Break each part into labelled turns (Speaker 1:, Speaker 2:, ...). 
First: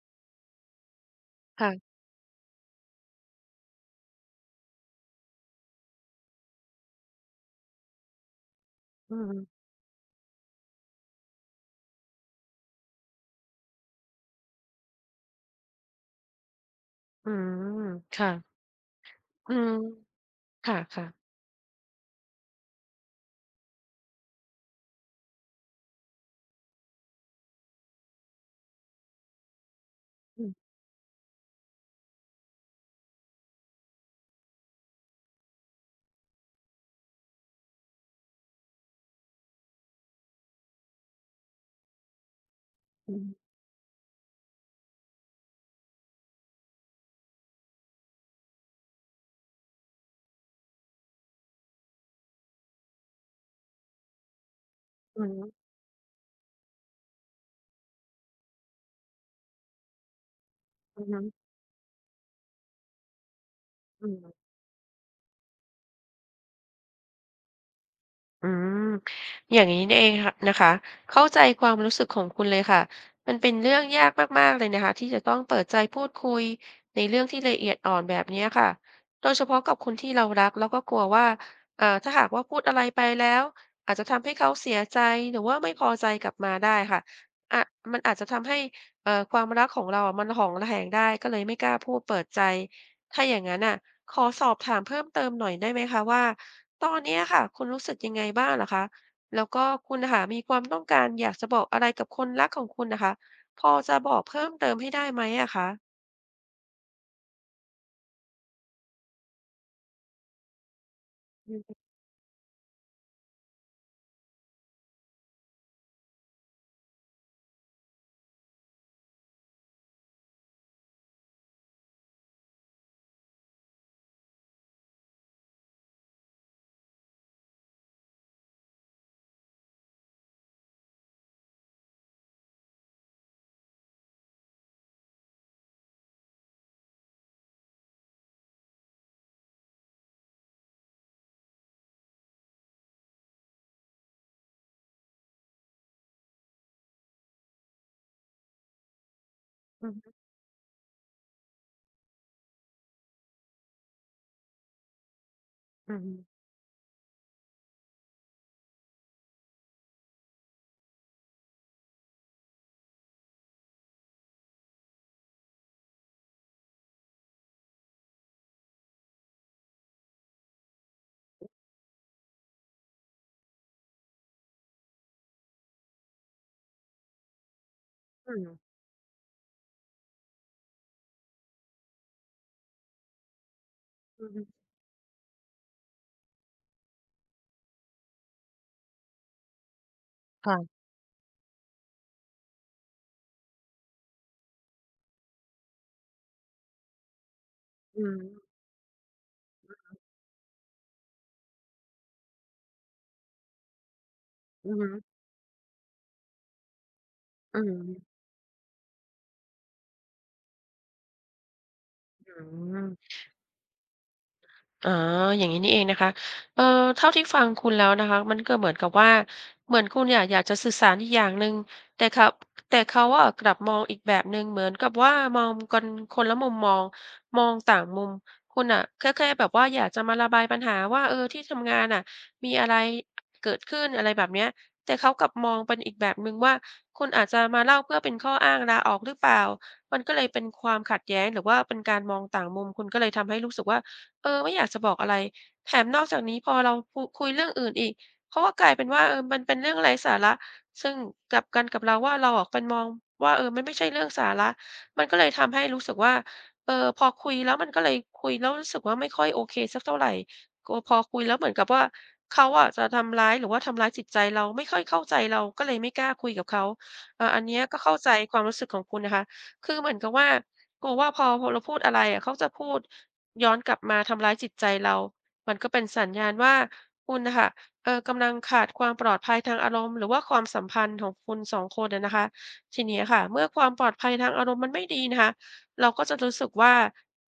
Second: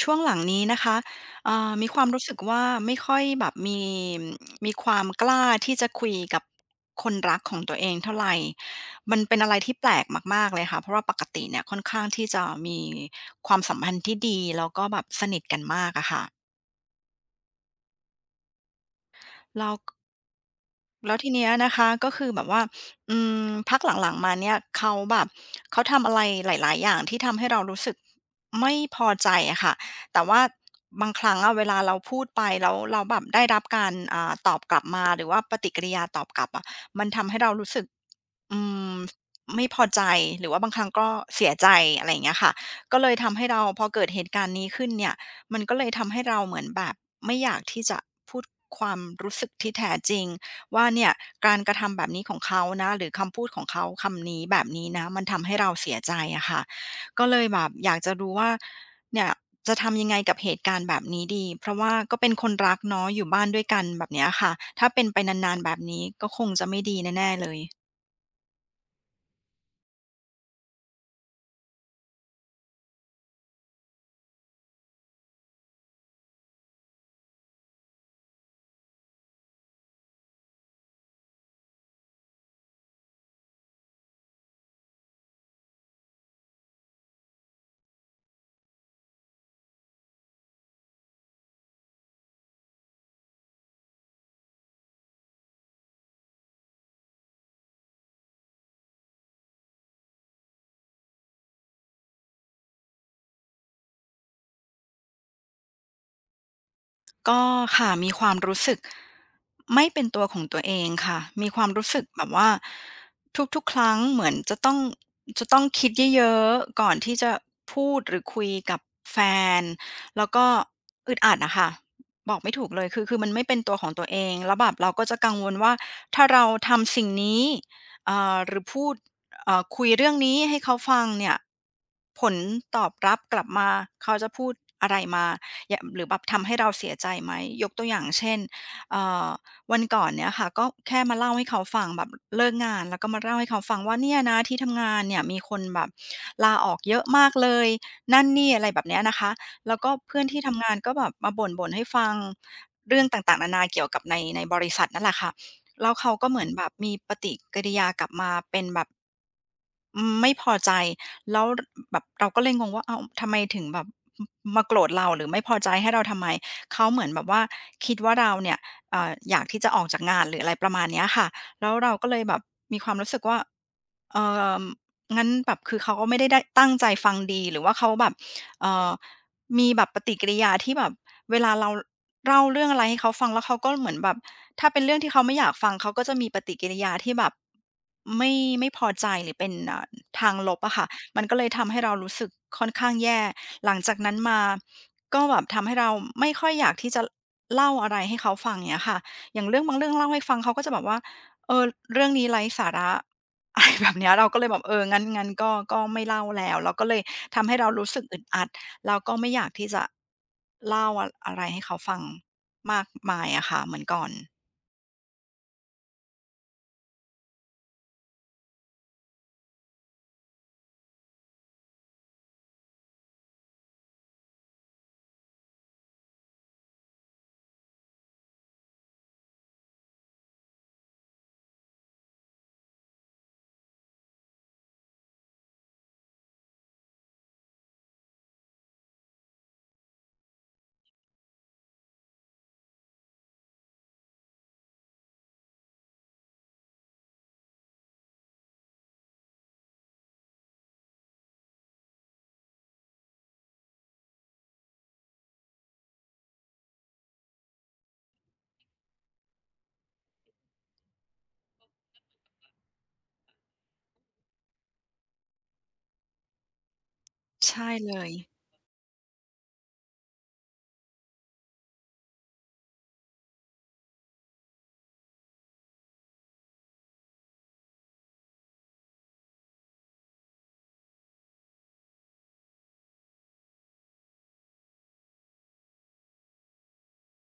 Speaker 1: ช่วงหลังนี้นะคะมี
Speaker 2: ค่ะ
Speaker 1: ความรู้สึกว่าไม่ค่อยแบบมีความกล้าที่จะคุยกับคนรักของตัวเองเท่าไหร่
Speaker 2: อื
Speaker 1: มัน
Speaker 2: ม
Speaker 1: เป็นอะไรที่แปลกมากๆเลยค่ะเพราะว่าปกติเนี่ยค่อนข้างที่จะมีความสัมพันธ์ที่ดีแล้วก็แบบสนิทกันมากอะค่ะ
Speaker 2: อืมค่ะอืม
Speaker 1: แล้ว
Speaker 2: ค่ะ
Speaker 1: แล้
Speaker 2: ๆ
Speaker 1: วทีเนี้ยนะคะก็คือแบบว่าอืพักหลังๆมาเนี่ยเขาแบบเขาทำอะไรหลายๆอย่างที่ทำให้เรารู้สึกไม่พอใจอะค่ะแต่
Speaker 2: อื
Speaker 1: ว่า
Speaker 2: อ
Speaker 1: บางครั้งอะเวลาเราพูดไปแล้วเราแบบได้รับการตอบกลับมาหรือว่าปฏิกิริยาตอบกลับอะมันทำให้เรารู้สึกอืมไม่พอใจหรือว่าบางครั้งก็เสียใจอะไรอย่างเงี้ยค่ะก็เล
Speaker 2: อื
Speaker 1: ย
Speaker 2: อ
Speaker 1: ทำให้เราพอเกิดเหตุการณ์นี้ขึ้นเนี่ย มันก็เลยทำให้เราเหมือนแบบไม่อยากที่จะพูดความรู้สึกที่แท้จริงว่าเนี่ยการกระทำแบบนี้ของเขานะหรือคำพูดของเขาคำนี้แบบนี้นะ
Speaker 2: อื
Speaker 1: มัน
Speaker 2: อฮึ
Speaker 1: ทำให้เราเสียใจอะค่ะก็เลยแบบอยากจะรู้ว่าเนี่ยจะทำยังไงกับเหตุการณ์แบ
Speaker 2: อื
Speaker 1: บ
Speaker 2: อฮึ
Speaker 1: นี้ดีเพราะว่าก็เป็นคนรักเนาะอยู่บ้านด้วยกันแบ
Speaker 2: อื
Speaker 1: บ
Speaker 2: ม
Speaker 1: เนี้ยค่ะถ้าเป็นไปนานๆแบบนี้ก็คงจะไม่ดีแน่ๆเลย
Speaker 2: อืมอย่างนี้นี่เองค่ะนะคะเข้าใจความรู้สึกของคุณเลยค่ะมันเป็นเรื่องยากมากๆเลยนะคะที่จะต้องเปิดใจพูดคุยในเรื่องที่ละเอียดอ่อนแบบเนี้ยค่ะโดยเฉพาะกับคนที่เรารักแล้วก็กลัวว่าถ้าหากว่าพูดอะไรไปแล้วอาจจะทำให้เขาเสียใจหรือว่าไม่พอใจกลับมาได้ค่ะอ่ะมันอาจจะทำให้ความรักของเราอ่ะมันหองระแหงได้ก็เลยไม่กล้าพูดเปิดใจถ้าอย่างนั้นอ่ะขอสอบถามเพิ่มเติมหน่อยได้ไหมคะว่า ตอนเนี้ยค่ะคุณรู้สึกยังไงบ้างเหรอคะแล้วก็คุณน่ะค่ะมีความต้องการอยากจะบอกอะไรกับคนรักของคุณน่ะคะพอจะบอกเพิ่มเติมให้ได้ไหมอะคะ
Speaker 1: ก็ค่ะมีความรู้สึกไม่เป็นตัวของตัวเองค่ะมีความ
Speaker 2: อือ
Speaker 1: รู้สึกแบบว่าทุกๆครั้งเหมือนจะต้องคิดเยอะๆก่อนที่จะพูดหรือคุยกับแฟนแล้วก็อึดอัดอะค่ะบอกไม่ถูกเลยคือมันไม่เป็นตัวของตัวเองแล้วแบบเราก็จะกังวลว่าถ้าเราทำสิ่งนี้หรือพูดคุยเรื่องนี้ให้เขาฟังเนี่ยผลตอบรับกลับมาเขาจะพูดอะไรมา อย่าหรือแบบทำให้เราเสียใจไหมยกตัวอย่างเช่นเอ่อวันก่อนเนี่ยค่ะก็แค่มาเล่าให้เขาฟังแบบเลิกงานแล้วก็มาเล่าให้เขาฟังว่าเนี่ยนะที่ทำงานเนี่ยมีคนแบบลาออกเยอะมากเลยนั่นนี่อะไรแบบเนี้ยนะคะแล้ว
Speaker 2: อื
Speaker 1: ก็
Speaker 2: อฮึ
Speaker 1: เพื่อนที่ทำงานก็แบบมาบ่นให้ฟังเรื่องต่างๆนานาเกี่ยวกับในบริษัทนั่นแหละค่ะแล้
Speaker 2: อื
Speaker 1: ว
Speaker 2: อฮึ
Speaker 1: เขาก็เหมือนแบบมีปฏิกิริยากลับมาเป็นแบบไม่พอใจ แล้วแบบเราก็เลยงงว่าเอ้าทำไมถึงแบบมมาโกรธเราหรือไม่พอใจให้เราทำไมเขาเหมือนแบบว่าคิดว่าเราเนี่ยอยากที่จะออกจากงานหรืออะไรประมาณเนี้ยค่ะแล้วเราก็เลยแบบมีความรู้สึกว่าเอ่องั้นแบบคือเขาก็ไม่ได้ตั้งใจฟังดีหรือว่าเขาแบบ
Speaker 2: อืม
Speaker 1: เอ่อมีแบบปฏิกิริยาที่แบบเวลาเราเล่าเรื่องอะไรให้เขาฟังแล้วเขาก็เหมือนแบบ
Speaker 2: อือฮึ
Speaker 1: ถ้าเป็นเรื่องที่เขาไม่อยากฟังเขาก็จะมีปฏิกิริยาที่แบบไม่ไม่พอใจหรือเป็นทางลบอะ
Speaker 2: ค่ะ
Speaker 1: ค่ะ มันก็เลยทำให้เรารู้สึกค่อนข้างแย่ หลังจากนั้นมาก็แบบทำให้เราไม่ค่อยอยากที่จะเล่าอะไร
Speaker 2: อื
Speaker 1: ให้
Speaker 2: ม
Speaker 1: เขาฟังอย่างเงี้ยค่ะอย่างเรื่องบางเรื่องเล่าให้ฟังเขาก็จะแบบว่าเออเรื่องนี้ไร้สาระ อะไรแบบเนี้ยเราก็เลยแบบ
Speaker 2: อื
Speaker 1: เอ
Speaker 2: อ
Speaker 1: อ
Speaker 2: ฮึ
Speaker 1: งั้นงั้นก็ไม่เล่าแล้วเราก็เลยทำให้
Speaker 2: อื
Speaker 1: เรารู้สึก
Speaker 2: ม
Speaker 1: อึดอัดแล้วก็ไม่อยากที่จะเล่าอะไรให้เขาฟัง
Speaker 2: อื
Speaker 1: มา
Speaker 2: ม
Speaker 1: กมายอะค่ะเหมือนก่อน
Speaker 2: อ๋ออย่างนี้นี่เองนะคะเอ่อเท่าที่ฟังคุณแล้วนะคะมันก็เหมือนกับว่าเหมือนคุณอยี่อยากจะสื่อสารอีกอย่างหนึ่งแต่เขาแต่เขาว่ากลับมองอีกแบบหนึ่งเหมือนกับว่ามองกันคนละมุมมองมองต่างมุมคุณอ่ะก็แค่แบบว่าอยากจะมาระบายปัญหาว่าเออที่ทำงานน่ะมีอะไรเกิดขึ้นอะไรแบบเนี้ยแต่เขากลับมองเป็นอีกแบบหนึ่งว่าคุณอาจจะมาเล่าเพื่อเป็นข้ออ้างลาออกหรือเปล่ามันก็เลยเป็นความขัดแย้งหรือว่าเป็นการมองต่างมุมคุณก็เลยทำให้รู้สึกว่า เออไม่อยากจะบอกอะไรแถมนอกจากนี้พอเราพูคุยเรื่องอื่นอีกเขาก็กลายเป็นว่าเออมันเป็นเรื่องไร้สาระซึ่งกลับกันกับเราว่าเราอะเป็นมองว่าเออมันไม่ใช่เรื่องสาระมันก็เลยทำให้รู้สึกว่าเออพอคุยแล้วมันก็เลยคุยแล้วรู้สึกว่าไม่ค่อยโอเคสักเท่าไรกลัวพอคุยแล้วเหมือนกับว่าเขาอะจะทำร้ายหรือว่าทำร้ายจิตใจเราไม่ค่อยเข้าใจเราก็เลยไม่กล้าคุยกับเขาอันเนี้ย
Speaker 1: ใช่
Speaker 2: ก็
Speaker 1: เล
Speaker 2: เข้าใจ
Speaker 1: ย
Speaker 2: ความรู้สึกของคุณนะคะคือเหมือนกับว่ากลัวว่าพอพอเราพูดอะไรอะเขาจะพูด ย้อนกลับมาทำร้ายจิตใจเรา มันก็เป็นสัญญาณว่าคุณน่ะค่ะกำลังขาดความปลอดภัยทางอารมณ์หรือว่าความสัมพันธ์ของคุณสองคนอะนะคะทีเนี้ยค่ะ เมื่อความปลอดภัยทางอารมณ์มันไม่ดีนะคะเราก็จะรู้สึกว่า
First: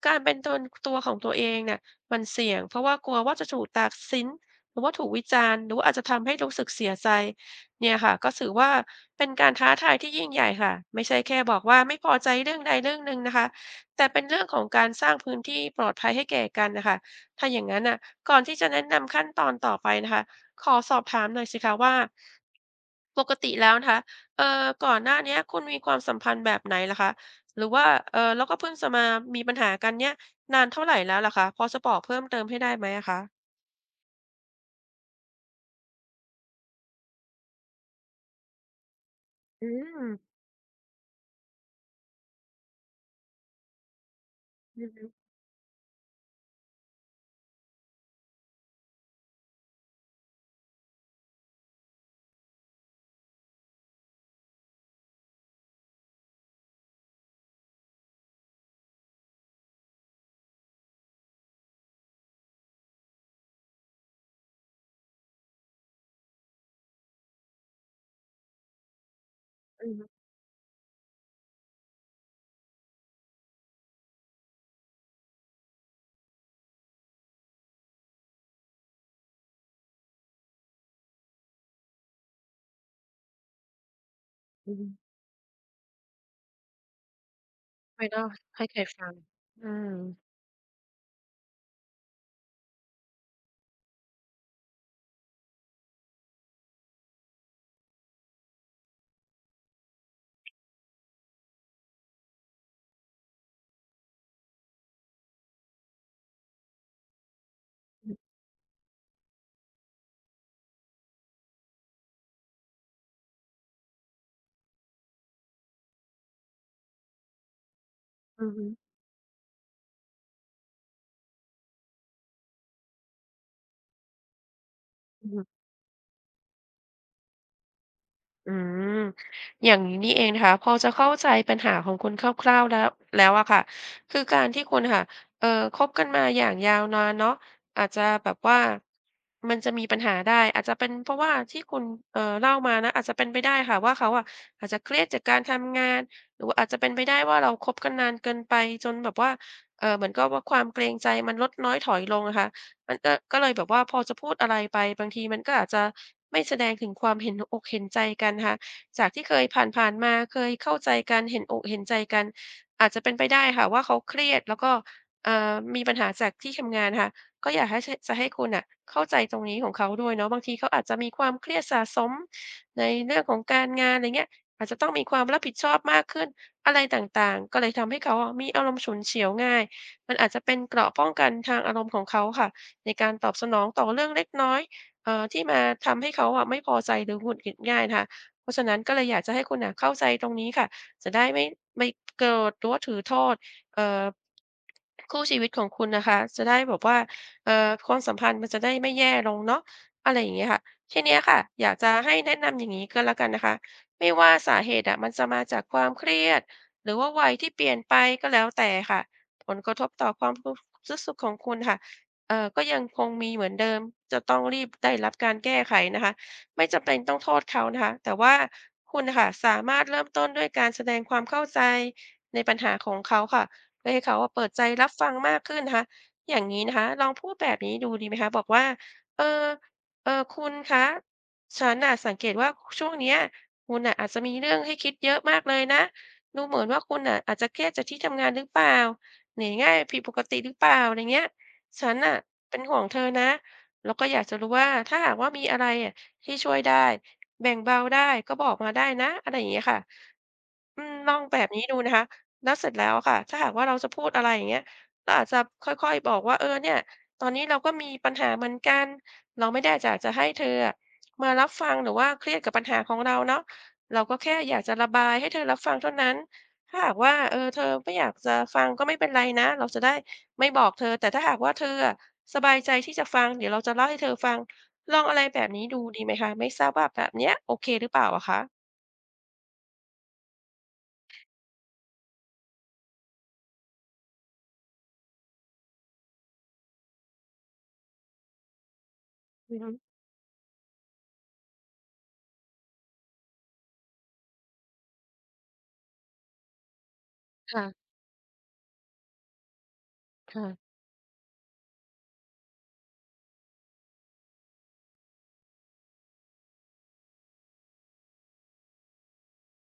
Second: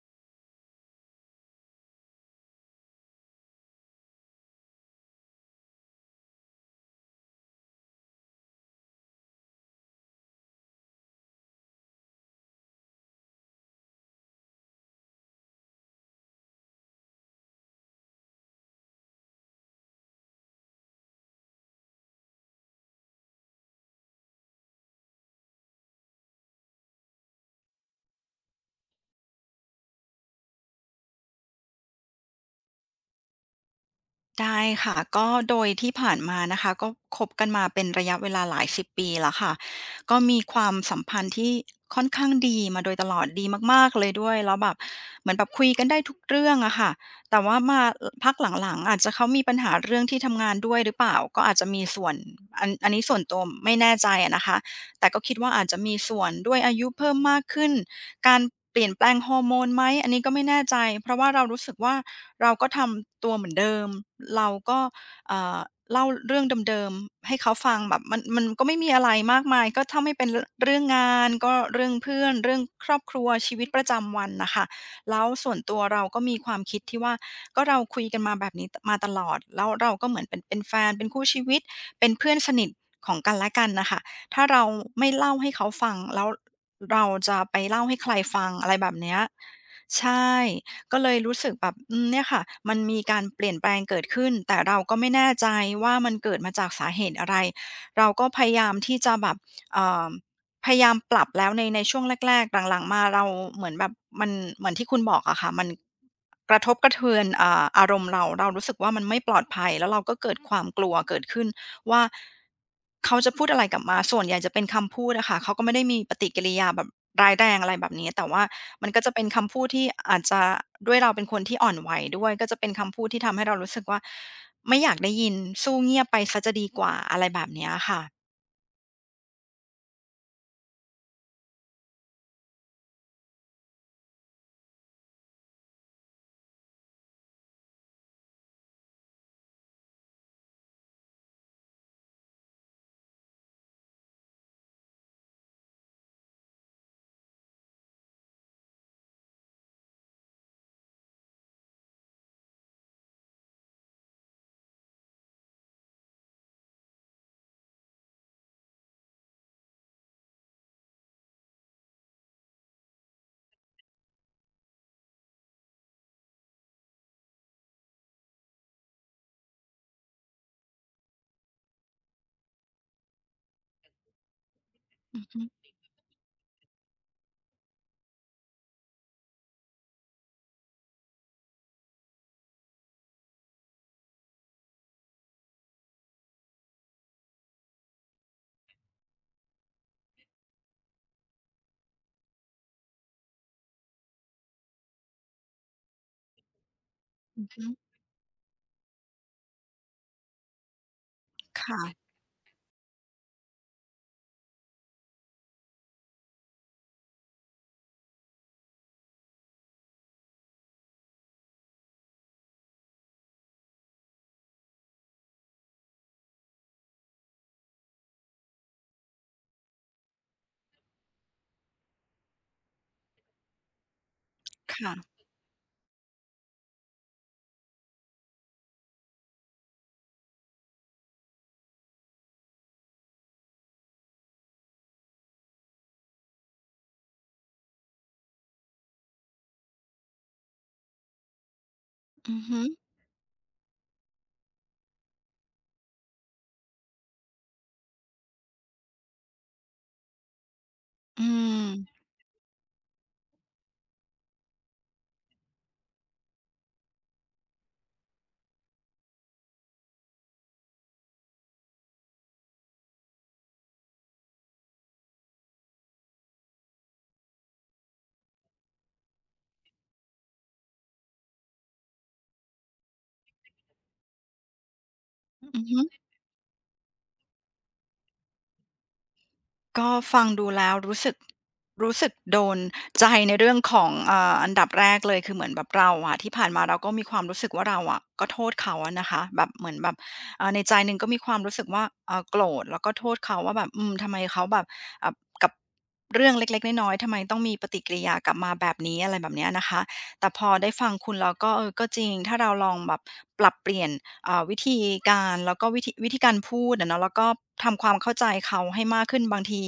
Speaker 2: การเป็นตนตัวของตัวเองเนี่ยมันเสี่ยงเพราะว่ากลัวว่าจะถูกตัดสินหรือว่าถูกวิจารณ์หรือว่าอาจจะทำให้รู้สึกเสียใจเนี่ยค่ะก็ถือว่าเป็นการท้าทายที่ยิ่งใหญ่ค่ะไม่ใช่แค่บอกว่าไม่พอใจเรื่องใดเรื่องหนึ่งนะคะ แต่เป็นเรื่องของการสร้างพื้นที่ปลอดภัยให้แก่กันนะคะถ้าอย่างนั้นน่ะก่อนที่จะแนะนำขั้นตอนต่อไปนะคะขอสอบถามหน่อยสิคะว่าปกติแล้วนะคะก่อนหน้าเนี้ยคุณมีความสัมพันธ์แบบไหนล่รคะหรือว่าแล้วก็เพิ่งจะมามีปัญหากันเนี่ยนานเท่าไรแล้วล่ะคะพอจะบอกเพิ่มเติมให้ได้ไหมอะคะ
Speaker 1: ได้ค่ะก็โดยที่ผ่านมานะคะก็คบกันมาเป็นระยะเวลาหลาย10ปีแล้วค่ะ
Speaker 2: อืม
Speaker 1: ก็มีความสัมพันธ์ที่ค่อนข้างดีมาโดยตลอดดีมากๆเลยด้วยแล้วแบบ
Speaker 2: อือฮึ
Speaker 1: เหมือนแบบคุยกันได้ทุกเรื่องอะค่ะแต่ว่ามาอพักหลังๆอาจจะเขามีปัญหาเรื่องที่ทำงานด้วยหรือเปล่าก็อาจจะมีส่วนอันนี้ส่วนตัวไม่แน่ใจอะนะคะแต่ก็คิดว่าอาจจะมีส่วนด้วยอายุเพิ่มมากขึ้นการเปลี่ยนแปลงฮอร์โมนไหมอันนี้ก็ไม่แน่ใจเพราะว่าเรารู้สึกว่า เราก็ทำตัวเหมือนเดิม เราก็เอ่อเล่าเรื่องเดิมๆให้เขาฟังแบบมันก็ไม่มีอะไรมากมายก็
Speaker 2: อือ
Speaker 1: ถ้า
Speaker 2: ฮึ
Speaker 1: ไม่เป็นเรื่องงานก็เรื่องเพื่อนเรื่องครอบครัวชีวิตประจำวันนะคะแล้วส่วนตัวเราก็มีความคิดที่ว่าก็เราคุยกันมาแบบนี้มาตลอดแล้วเราก็เหมือนเป็นแฟนเป็นคู่ชีวิตเป็นเพื่อนสนิทของกันและกันนะคะถ้าเรา
Speaker 2: อือฮึ
Speaker 1: ไม่เล่าให้เขาฟังแล้วเราจะไปเล่าให้
Speaker 2: ไม่
Speaker 1: ใคร
Speaker 2: เล่า
Speaker 1: ฟัง
Speaker 2: ให้
Speaker 1: อะไร
Speaker 2: ใคร
Speaker 1: แบบ
Speaker 2: ฟัง
Speaker 1: เนี้ย
Speaker 2: อืม
Speaker 1: ใช่ ก็เลยรู้สึกแบบอืมเนี่ยค่ะมันมีการเปลี่ยนแปลงเกิดขึ้นแต่เราก็ไม่แน่ใจว่ามันเกิดมาจากสาเหตุอะไรเราก็พยายามที่จะแบบเอ่อพยายามปรับแล้วในช่วงแรกๆหลังๆมาเราเหมือนแบบมันเหมือนที่คุณบอกอะค่ะมันกระทบกระเทือนอารมณ์เราเรารู้สึกว่ามันไม่ปลอดภัยแล้วเราก็เกิดความกลัวเกิดขึ้นว่าเขาจะพูดอะไรกลับมาส่วนใหญ่จะเป็นคำพูดอะค่ะเขาก็ไม่ได้มีปฏิกิริยาแบบร้ายแรงอะไรแบบนี้แต่ว่า
Speaker 2: อือฮึ
Speaker 1: มันก็จะเป็นคำพูดที่อาจจะด้วยเราเป็นคนที่อ่อนไหวด้วยก็จะเป็นคำพูดที่ทำให้เรารู้สึกว่าไม่อยากได้
Speaker 2: อื
Speaker 1: ยิ
Speaker 2: อ
Speaker 1: น
Speaker 2: ฮึ
Speaker 1: สู้เงียบไปเสียจะดีกว่าอะไรแบบเนี้ยค่ะ
Speaker 2: อืมอย่างนี้นี่เองนะคะพอจะเข้าใจปัญหาของคุณคร่าวๆแล้วแล้วอะค่ะคือการที่คุณค่ะเอ่อคบกันมาอย่างยาวนานเนาะอาจจะแบบว่ามันจะมีปัญหาได้อาจจะเป็นเพราะว่าที่คุณเล่ามานะอาจจะเป็นไปได้ค่ะว่าเขาอะอาจจะเครียดจากการทำงานหรือว่าอาจจะเป็นไปได้ว่าเราคบกันนานเกินไปจนแบบว่าเหมือนกับว่าความเกรงใจมันลดน้อยถอยลงอะค่ะ มันจะก็เลยแบบว่าพอจะพูดอะไรไปบางทีมันก็อาจจะไม่แสดงถึงความเห็นอกเห็นใจกันค่ะจากที่เคยผ่านๆมาเคยเข้าใจกันเห็นอกเห็นใจกันอาจจะเป็นไปได้ค่ะว่าเขาเครียดแล้วก็มีปัญหาจากที่ทำงานค่ะก็อยากให้ชจะให้คุณน่ะเข้าใจตรงนี้ของเขาด้วยเนาะบางทีเขาอาจจะมีความเครียดสะสมในเรื่องของการงานอะไรเงี้ยอาจจะต้องมีความรับผิ
Speaker 1: อ
Speaker 2: ดชอบมากขึ้นอะไรต่างๆก็เลยทำให้เขาอะมีอารมณ์ฉุนเฉียวง่ายมันอาจจะเป็นเกราะป้องกันทางอารมณ์ของเขาค่ะ ในการตอบสนองต่อเรื่องเล็กน้อยที่มาทำให้เขาอะไม่พอใจหรือหงุดหงิดง่ายนะคะเพราะฉะนั้นก็เลยอยากจะให้คุณน่ะเข้าใจตรงนี้ค่ะจะได้ไม่โกรธหรือว่าถือโทษเอ่อคู่ชีวิตของคุณนะคะจะได้แบบว่า
Speaker 1: ือฮึ
Speaker 2: ความสัมพันธ์มันจะได้ไม่แย่ลงเนาะอะไรอย่างเงี้ยค่ะทีเนี้ยค่ะอยากจะ
Speaker 1: ค่ะ
Speaker 2: ให้แนะนำอย่างงี้ก็แล้วกันนะคะไม่ว่าสาเหตุอะมันจะมาจากความเครียดหรือว่าวัยที่เปลี่ยนไปก็แล้วแต่ค่ะผลกระทบต่อความรู้สึกของคุณค่ะ ก็ยังคงมีเหมือนเดิมจะต้องรีบได้รับการแก้ไขนะคะไม่จำเป็นต้องโทษเขานะคะแต่ว่าคุณน่ะค่ะสามารถเริ่มต้นด้วยการแสดงความเข้าใจในปัญหาของเขาค่ะเพื่อให้เขาอะเปิดใจรับ
Speaker 1: ค่ะ
Speaker 2: ฟังมากขึ้นนะคะอย่างงี้นะคะลองพูดแบบนี้ดูดีไหมคะบอกว่าเอ่อคุณคะฉันน่ะสังเกตว่าช่วงเนี้ยคุณน่ะอาจจะมีเรื่องให้คิดเยอะมากเลยนะดูเหมือนว่าคุณน่ะอาจจะเครียดจากที่ทำงานหรือเปล่าเหนื่อยง่ายผิดปกติหรือเปล่าอะไรเงี้ย ฉันน่ะ
Speaker 1: อือ
Speaker 2: เป็
Speaker 1: ฮึ
Speaker 2: นห่วงเธอนะแล้วก็อยากจะรู้ว่าถ้าหากว่ามีอะไรอะที่ช่วยได้แบ่งเบาได้ก็บอกมาได้นะอะไรอย่างเงี้ยค่ะอืมลอง
Speaker 1: อื
Speaker 2: แบบนี้
Speaker 1: ม
Speaker 2: ดูนะคะแล้วเสร็จแล้วอะค่ะถ้าหากว่าเราจะพูดอะไรอย่างเงี้ยเราอาจจะค่อยๆบอกว่าเออเนี่ยตอนนี้เราก็มีปัญหาเหมือนกันเราไม่ได้อยากจะให้เธออะมารับฟังหรือว่าเครียดกับปัญหาของเราเนาะเราก็แค่อยากจะระบายให้เธอรับฟังเท่านั้นถ้าหากว่าเออเธอไม่อยากจะฟังก็ไม่เป็นไรนะเราจะได้ ไม่บอกเธอแต่ถ้าหากว่าเธออะสบายใจที่จะฟังเดี๋ยวเราจะเล่าให้เธอฟังลองอะไรแบบ
Speaker 1: อื
Speaker 2: นี้
Speaker 1: อ
Speaker 2: ดู
Speaker 1: ฮึ
Speaker 2: ดีไหมคะไม่ทราบว่าแบบเนี้ยโอเคหรือเปล่าอะคะ
Speaker 1: ก็ฟังดูแล้วรู้สึกรู้สึกโดนใจในเรื่องของอันดับแรกเลยคือเหมือนแบบเราอะที่ผ่านมาเราก็มีความรู้สึกว่าเราอะก็โทษเขาอะนะคะแบบ
Speaker 2: อือ
Speaker 1: เห
Speaker 2: ฮึ
Speaker 1: มือนแบบในใจหนึ่งก็มีความรู้สึกว่าโกรธแล้วก็โทษเขาว่าแบบอืมทำไมเขาแบบอ่ากับเรื่องเล็กๆน้อยๆทำไมต้องมีปฏิ
Speaker 2: ค่ะ
Speaker 1: กิริยากลับมาแบบนี้อะไรแบบเนี้ยนะคะ แต่พอได้
Speaker 2: ค่ะ
Speaker 1: ฟังคุณแล้วก็เออก็จริงถ้าเราลองแบบปรับเปลี่ยนวิธีการแล้วก็วิธีการพูดอะเนาะแล้วก็ทำความเข้าใจเขาให้มากขึ้นบางที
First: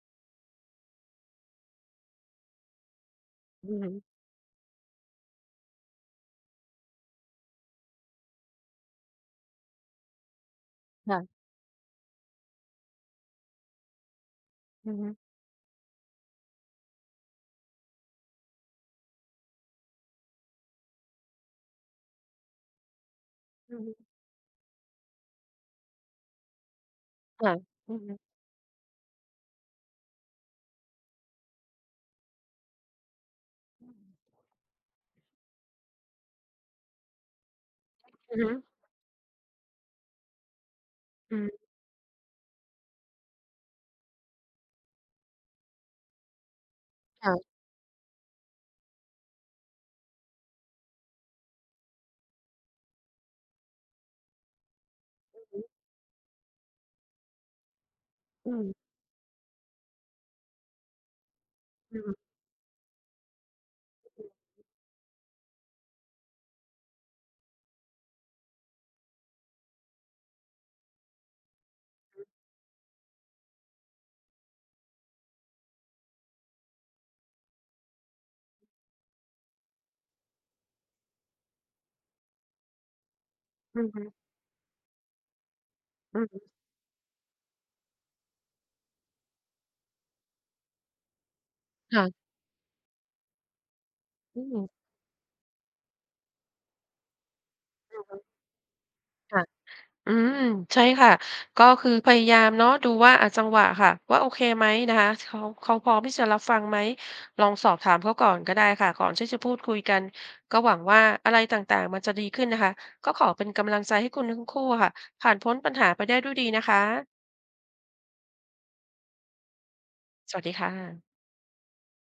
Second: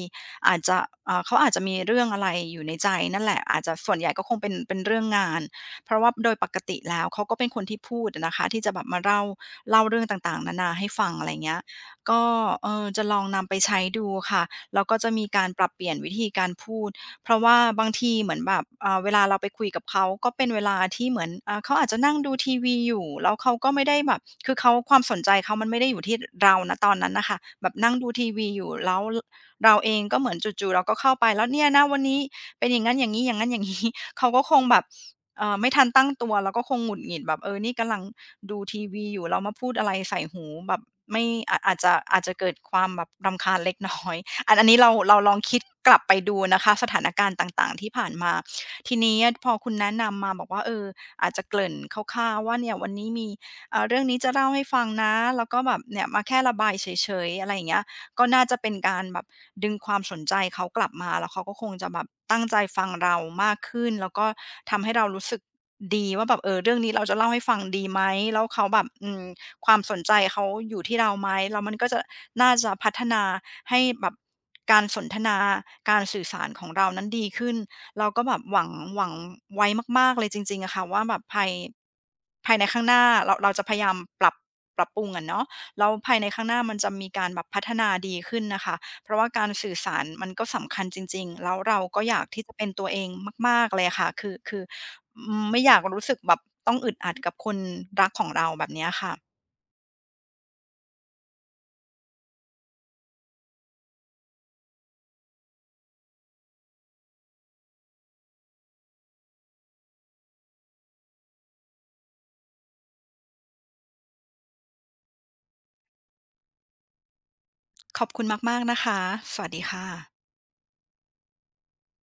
Speaker 1: อาจจะเขาอาจจะมีเรื่องอะไรอยู่ในใจนั่นแหละอาจ
Speaker 2: อื
Speaker 1: จะ
Speaker 2: อฮึ
Speaker 1: ส่วนใหญ่ก็คงเป็นเรื่องงานเพราะว่าโดยปกติแล้วเขาก็เป็นคนที่พูดอะนะคะที่จะแบบมาเล่าเรื่องต่างๆนานาให้ฟังอะไร
Speaker 2: ค่ะ
Speaker 1: เงี้ยก็เออจะลองนำไปใช้ดูค่ะแล้ว
Speaker 2: อื
Speaker 1: ก็
Speaker 2: อฮึ
Speaker 1: จะมีการปรับเปลี่ยนวิธีการพูด เพราะว่าบางทีเหมือนแบบเวลาเราไปคุยกับเขาก็เป็นเวลาที่เหมือนเขาอาจจะนั่งดูทีวีอยู่แล้วเขาก็
Speaker 2: อือ
Speaker 1: ไม่
Speaker 2: ฮึ
Speaker 1: ได้แบบคือเขาความสนใจเขามันไม่ได้อยู่ที่เราณตอนนั้นน่ะค่ะ
Speaker 2: ค่ะ
Speaker 1: แบบนั่
Speaker 2: อื
Speaker 1: ง
Speaker 2: อ
Speaker 1: ดู
Speaker 2: ฮึ
Speaker 1: ทีวีอยู่แล้วลเราเองก็เหมือนจู่ๆเราก็เข้าไปแล้วเนี่ยนะวันนี้เป็นอย่างงั้นอย่างงี้อย่างงั้นอย่างงี้ เขาก็คงแบบไม่ทันตั้งตัวแล้วก็คงหงุดหงิดแบบเออนี่กำลัง
Speaker 2: อือฮึ
Speaker 1: ดูทีวีอยู่แล้วมาพูดอะไรใส่หูแบบไม่
Speaker 2: อืม
Speaker 1: อาจจะเกิดความแบบรำคาญเล็กน้อย อันนี้เราลองคิดกลับไปดูนะคะสถานการณ์ต
Speaker 2: ค่ะ
Speaker 1: ่างๆที่ผ่านมาทีนี้พอคุณแนะนำมาบอกว่าเอออาจจะเกริ่นคร่าวๆว่าเนี่ยวันนี้มีเรื่องนี้จะเล่าให้ฟังนะแล้วก็แบบเนี่ยมาแค่ระบายเฉยๆอะไรอย่างเงี้ยก็น่า
Speaker 2: อื
Speaker 1: จะเป็น
Speaker 2: ม
Speaker 1: การแบบดึงความสนใจเขากลับมาแล้วเขาก็คงจะ
Speaker 2: อื
Speaker 1: แบ
Speaker 2: อ
Speaker 1: บ
Speaker 2: ฮึ
Speaker 1: ตั้งใจฟังเรามากขึ้นแล้ว
Speaker 2: อื
Speaker 1: ก็
Speaker 2: อ
Speaker 1: ทำให้เรารู้สึกดีว่าแบบเออเรื่องนี้เราจะเล่าให้ฟังดีไหมแล้วเขาแบบอืม ความสนใจเขาอยู่ที่เราไหมแล้วมันก็จะน่าจะพัฒนาให้แบบการสนทนาการสื่อสารของเรานั้นดีขึ้นเราก็แบบหวังไว้มากๆเลยจริงๆอะค่ะว่าแบบภายในข้างหน้าเราจะพ
Speaker 2: อื
Speaker 1: ยา
Speaker 2: อ
Speaker 1: ยาม
Speaker 2: ฮึ
Speaker 1: ปรับปรับปรุงอะเนาะแล้วภา
Speaker 2: อื
Speaker 1: ย
Speaker 2: อ
Speaker 1: ใน
Speaker 2: ฮึ
Speaker 1: ข้างหน้ามันจะมีการแบบพัฒนาดีขึ้นน่ะค่ะเพราะว่าการสื่อสารมันก็สำคัญจริงๆแล้วเราก็อยา
Speaker 2: ค่ะ
Speaker 1: กที่จะเป็นตัวเองมากๆเลยอะค่ะคือ
Speaker 2: อืม
Speaker 1: คืออืมไม่อยากรู้สึกแบบต้องอึดอัดกับคน
Speaker 2: อือ
Speaker 1: รัก
Speaker 2: ฮึ
Speaker 1: ของเราแบบเนี้ยค่ะ
Speaker 2: ค่ะ อืมใช่ค่ะก็คือพยายามเนาะดูว่าอะจังหวะค่ะว่าโอเคไหมนะคะเขาเขาพร้อมที่จะรับฟังไหมลองสอบถามเขาก่อนก็ได้ค่ะก่อนที่จะพูดคุยกันก็หวังว่าอะไรต่างๆมันจะดีขึ้นนะคะก็ขอเป็นกำลังใจให้คุณทั้งคู่ค่ะผ่านพ้นปัญหาไปได้ด้วยดีนะคะ
Speaker 1: ขอบคุณมากๆนะคะ สวัสดีค่ะ
Speaker 2: สวัสดีค่ะ